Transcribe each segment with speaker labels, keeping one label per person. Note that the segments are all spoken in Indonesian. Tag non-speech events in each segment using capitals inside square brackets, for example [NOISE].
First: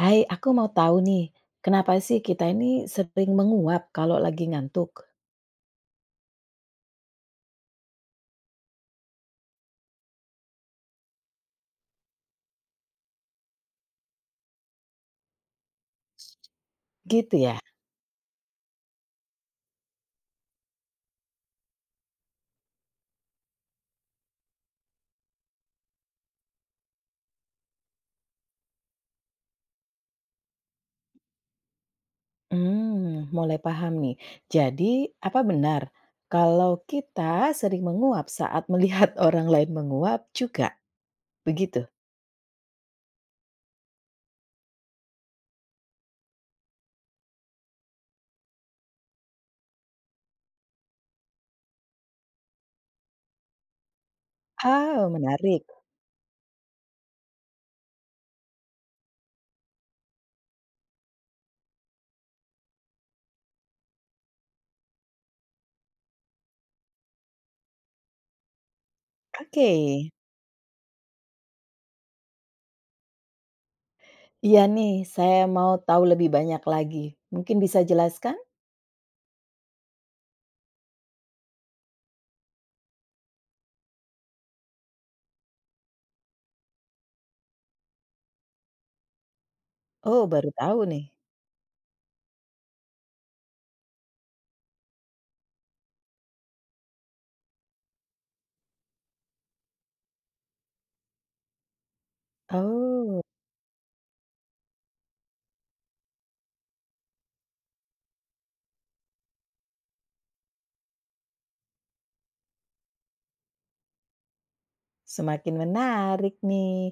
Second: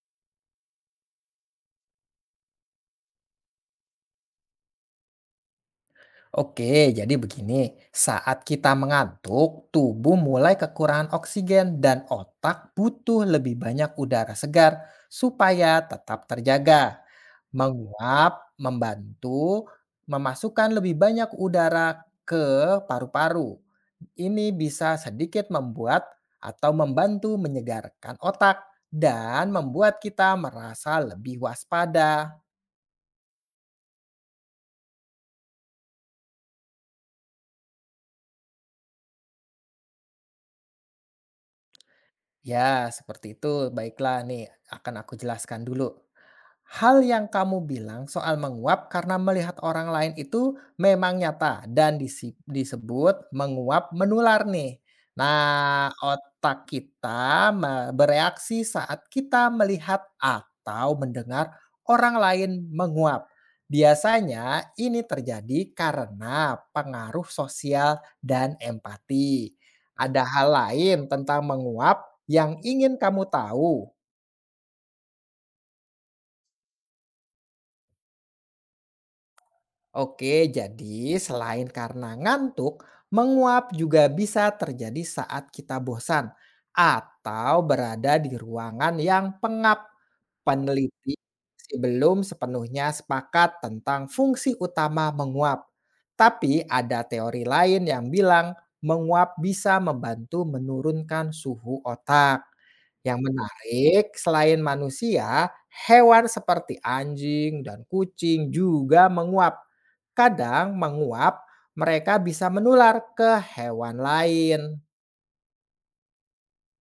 Speaker 1: Hai, aku mau tahu nih, kenapa sih kita ini sering menguap kalau lagi ngantuk?
Speaker 2: Oke, jadi begini, saat kita mengantuk, tubuh mulai kekurangan oksigen dan otak butuh lebih banyak udara segar supaya tetap terjaga.
Speaker 1: Gitu ya?
Speaker 2: Menguap membantu memasukkan lebih banyak udara ke paru-paru. Ini bisa sedikit membuat atau membantu menyegarkan otak dan membuat kita merasa lebih waspada.
Speaker 1: Mulai paham nih. Jadi, apa benar kalau kita sering menguap saat melihat [LAUGHS] orang lain menguap juga? Begitu?
Speaker 2: Ya, seperti itu. Baiklah nih, akan aku jelaskan dulu. Hal yang kamu bilang soal menguap karena melihat orang lain itu memang nyata dan disebut menguap menular nih.
Speaker 1: Oh, menarik.
Speaker 2: Nah, otak kita bereaksi saat kita melihat atau mendengar orang lain menguap. Biasanya ini terjadi karena pengaruh sosial dan empati.
Speaker 1: Oke.
Speaker 2: Ada hal lain tentang menguap yang ingin kamu tahu?
Speaker 1: Iya nih, saya mau tahu lebih banyak lagi. Mungkin bisa jelaskan?
Speaker 2: Oke, jadi selain karena ngantuk, menguap juga bisa terjadi saat kita bosan atau berada di ruangan yang pengap.
Speaker 1: Oh, baru tahu nih.
Speaker 2: Peneliti masih belum sepenuhnya sepakat tentang fungsi utama menguap. Tapi ada teori lain yang bilang menguap bisa membantu menurunkan suhu otak. Yang
Speaker 1: Oh.
Speaker 2: menarik, selain manusia, hewan seperti anjing dan kucing juga menguap. Kadang menguap, mereka bisa menular ke hewan lain.
Speaker 1: Semakin menarik nih.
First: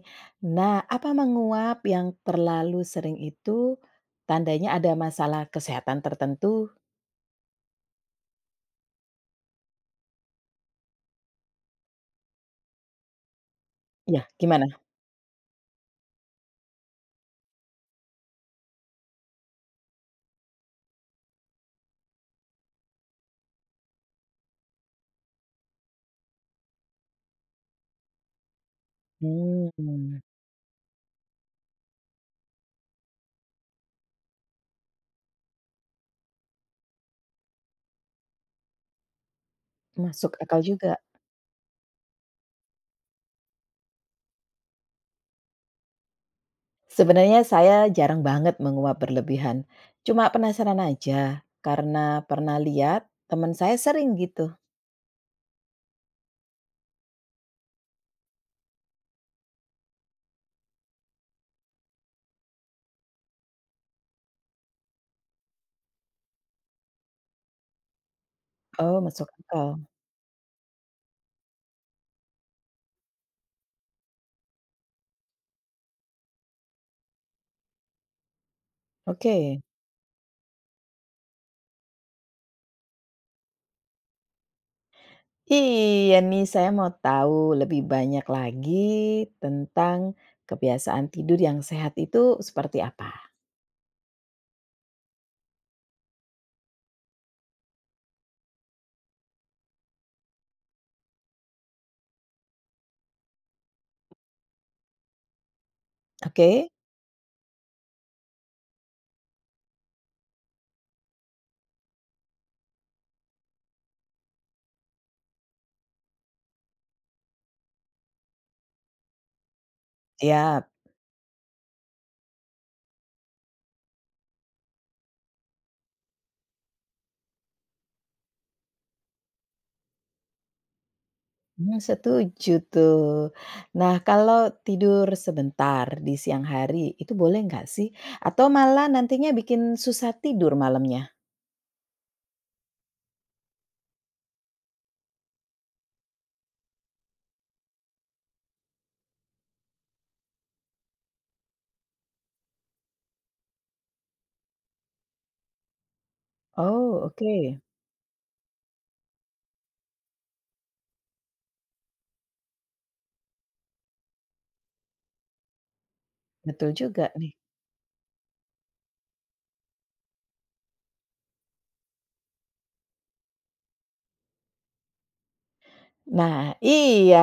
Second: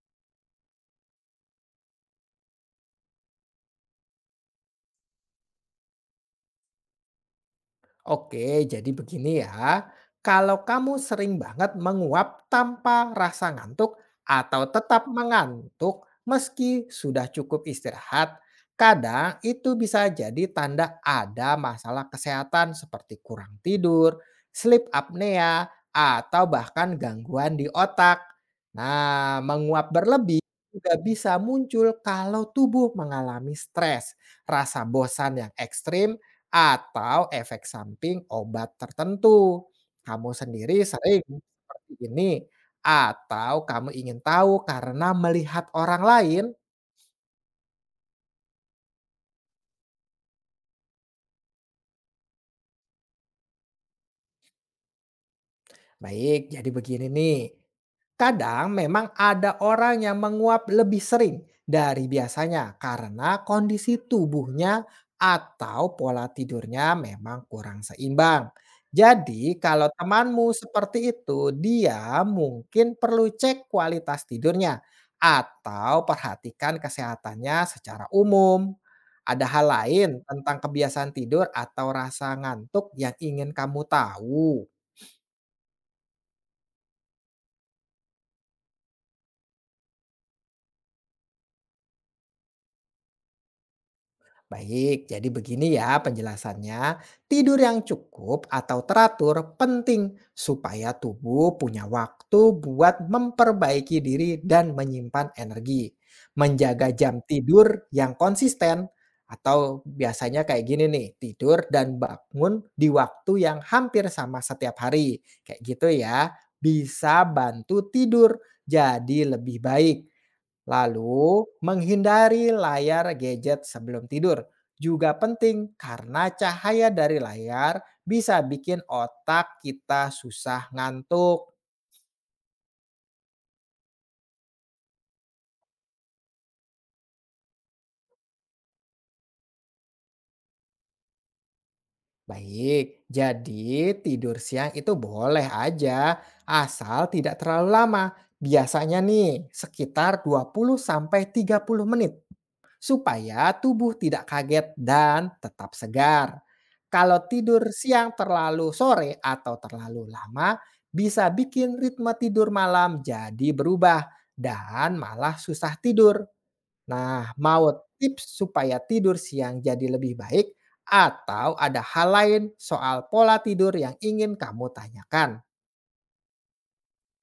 Speaker 1: Nah, apa menguap yang terlalu sering itu tandanya ada masalah kesehatan tertentu?
Speaker 2: Oke, jadi begini ya. Kalau kamu sering banget menguap tanpa rasa ngantuk
Speaker 1: Ya,
Speaker 2: atau
Speaker 1: gimana?
Speaker 2: tetap mengantuk meski sudah cukup istirahat, kadang itu bisa jadi tanda ada masalah kesehatan seperti kurang tidur, sleep apnea, atau bahkan gangguan di otak. Nah, menguap
Speaker 1: Mmm,
Speaker 2: berlebih juga bisa muncul kalau tubuh mengalami stres, rasa bosan yang ekstrim, atau efek samping obat tertentu. Kamu
Speaker 1: masuk akal
Speaker 2: sendiri
Speaker 1: juga.
Speaker 2: sering seperti ini, atau kamu ingin tahu karena melihat orang lain?
Speaker 1: Sebenarnya saya jarang banget menguap berlebihan. Cuma penasaran aja karena pernah lihat teman saya sering gitu.
Speaker 2: Baik, jadi begini nih. Kadang memang ada orang yang menguap lebih sering dari biasanya karena kondisi tubuhnya atau pola tidurnya memang kurang seimbang.
Speaker 1: Oh, masuk
Speaker 2: Jadi
Speaker 1: akal.
Speaker 2: kalau temanmu seperti itu, dia mungkin perlu cek kualitas tidurnya atau perhatikan kesehatannya secara umum. Ada
Speaker 1: Oke.
Speaker 2: hal lain tentang kebiasaan tidur atau rasa ngantuk yang ingin kamu tahu?
Speaker 1: Iya nih, saya mau tahu lebih banyak lagi tentang kebiasaan tidur yang sehat itu seperti apa.
Speaker 2: Baik, jadi begini ya penjelasannya. Tidur yang cukup atau teratur penting supaya tubuh punya waktu buat memperbaiki diri dan menyimpan energi.
Speaker 1: Oke,
Speaker 2: Menjaga jam tidur yang konsisten atau biasanya kayak gini nih, tidur dan bangun di waktu yang hampir sama setiap hari. Kayak gitu ya, bisa bantu tidur jadi lebih baik.
Speaker 1: siap.
Speaker 2: Lalu, menghindari layar gadget sebelum tidur juga penting karena cahaya dari layar bisa bikin otak kita susah ngantuk.
Speaker 1: Setuju tuh. Nah, kalau tidur sebentar di siang hari itu boleh nggak sih? Atau malah nantinya bikin susah tidur malamnya?
Speaker 2: Baik, jadi tidur siang itu boleh aja, asal tidak terlalu lama. Biasanya nih, sekitar 20 sampai 30 menit supaya tubuh tidak kaget dan tetap segar.
Speaker 1: Oh,
Speaker 2: Kalau
Speaker 1: oke.
Speaker 2: tidur siang terlalu sore atau terlalu lama, bisa bikin ritme tidur malam jadi berubah dan malah susah tidur.
Speaker 1: Betul juga
Speaker 2: Nah,
Speaker 1: nih.
Speaker 2: mau tips supaya tidur siang jadi lebih baik, atau ada hal lain soal pola tidur yang ingin kamu tanyakan?
Speaker 1: Nah, iya,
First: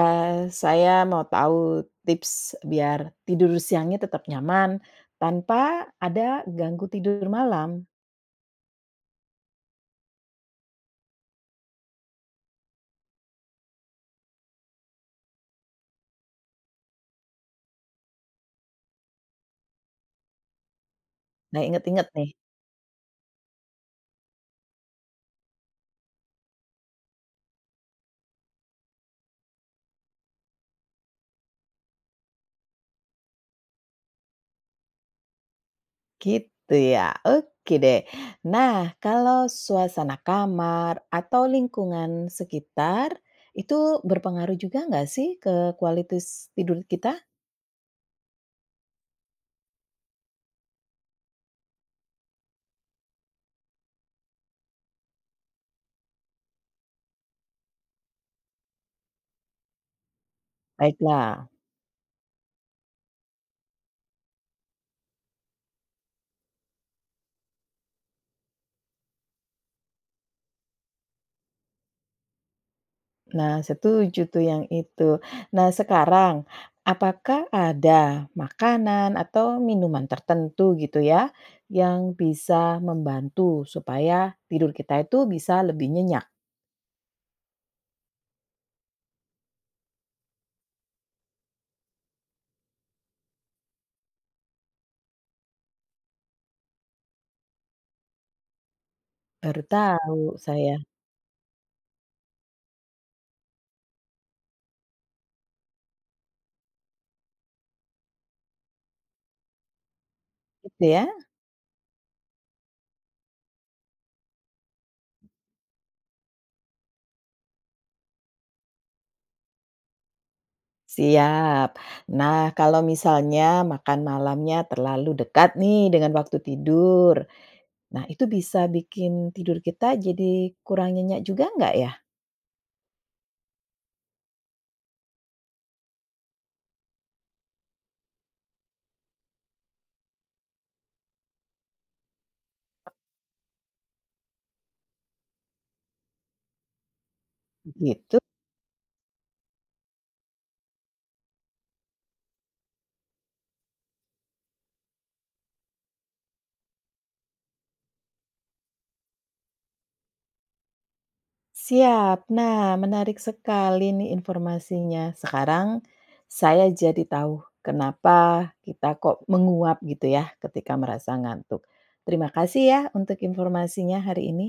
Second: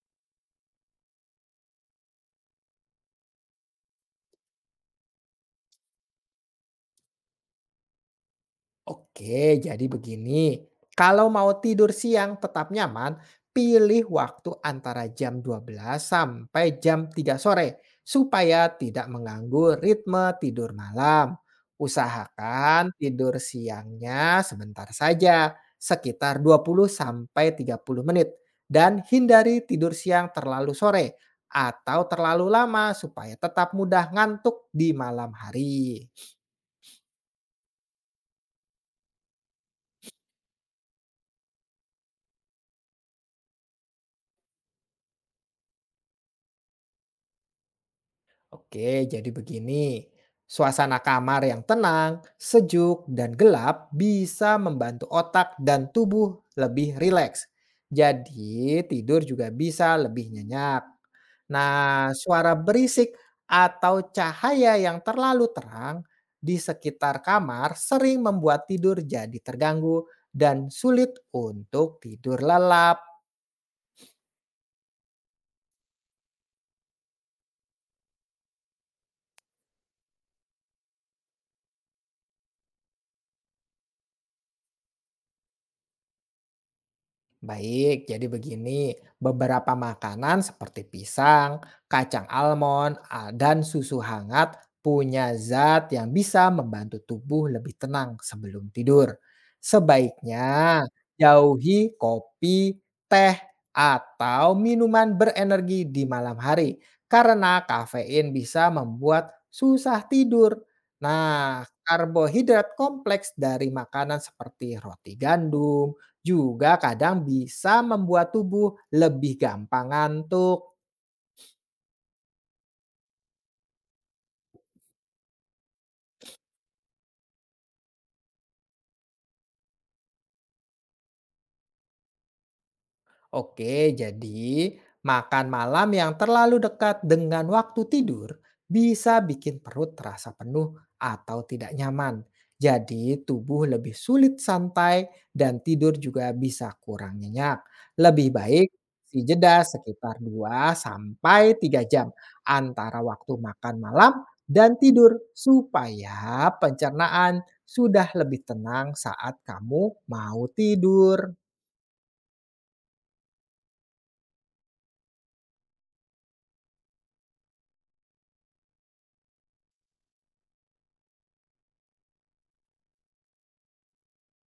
Speaker 1: saya mau tahu tips biar tidur siangnya tetap nyaman tanpa ada ganggu tidur malam.
Speaker 2: Oke, jadi begini. Kalau mau tidur siang tetap nyaman, pilih waktu antara jam 12 sampai jam 3 sore supaya tidak mengganggu ritme tidur malam.
Speaker 1: Nah, inget-inget nih.
Speaker 2: Usahakan tidur siangnya sebentar saja, sekitar 20 sampai 30 menit dan hindari tidur siang terlalu sore atau terlalu lama supaya tetap mudah ngantuk di malam hari.
Speaker 1: Gitu ya, oke deh. Nah, kalau suasana kamar atau lingkungan sekitar itu berpengaruh juga nggak sih ke kualitas tidur kita?
Speaker 2: Oke, jadi begini. Suasana kamar yang tenang, sejuk, dan gelap bisa membantu otak dan tubuh lebih rileks. Jadi, tidur juga bisa lebih nyenyak.
Speaker 1: Baiklah.
Speaker 2: Nah, suara berisik atau cahaya yang terlalu terang di sekitar kamar sering membuat tidur jadi terganggu dan sulit untuk tidur lelap.
Speaker 1: Nah, setuju tuh yang itu. Nah, sekarang apakah ada makanan atau minuman tertentu gitu ya yang bisa membantu supaya tidur kita itu bisa lebih nyenyak?
Speaker 2: Baik, jadi begini, beberapa makanan seperti pisang, kacang almond, dan susu hangat punya zat yang bisa membantu tubuh lebih tenang sebelum tidur.
Speaker 1: Baru tahu saya.
Speaker 2: Sebaiknya jauhi kopi, teh, atau minuman berenergi di malam hari karena kafein bisa membuat susah tidur.
Speaker 1: Gitu ya.
Speaker 2: Nah, karbohidrat kompleks dari makanan seperti roti gandum, juga kadang bisa membuat tubuh lebih gampang ngantuk.
Speaker 1: Siap. Nah, kalau misalnya makan malamnya terlalu dekat nih dengan waktu tidur, nah itu bisa bikin tidur kita jadi kurang nyenyak juga nggak ya?
Speaker 2: Oke, jadi makan malam yang terlalu dekat dengan waktu tidur bisa bikin perut terasa penuh atau tidak nyaman. Jadi tubuh lebih sulit santai dan tidur juga bisa kurang nyenyak.
Speaker 1: Gitu.
Speaker 2: Lebih baik jeda sekitar 2 sampai 3 jam antara waktu makan malam dan tidur supaya pencernaan sudah lebih tenang saat kamu mau tidur.
Speaker 1: Siap. Nah, menarik sekali nih informasinya. Sekarang saya jadi tahu kenapa kita kok menguap gitu ya ketika merasa ngantuk. Terima kasih ya untuk informasinya hari ini.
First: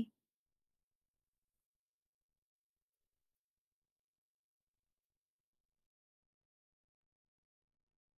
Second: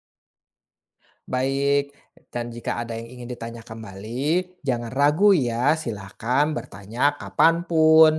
Speaker 2: Baik, dan jika ada yang ingin ditanya kembali, jangan ragu ya, silahkan bertanya kapanpun.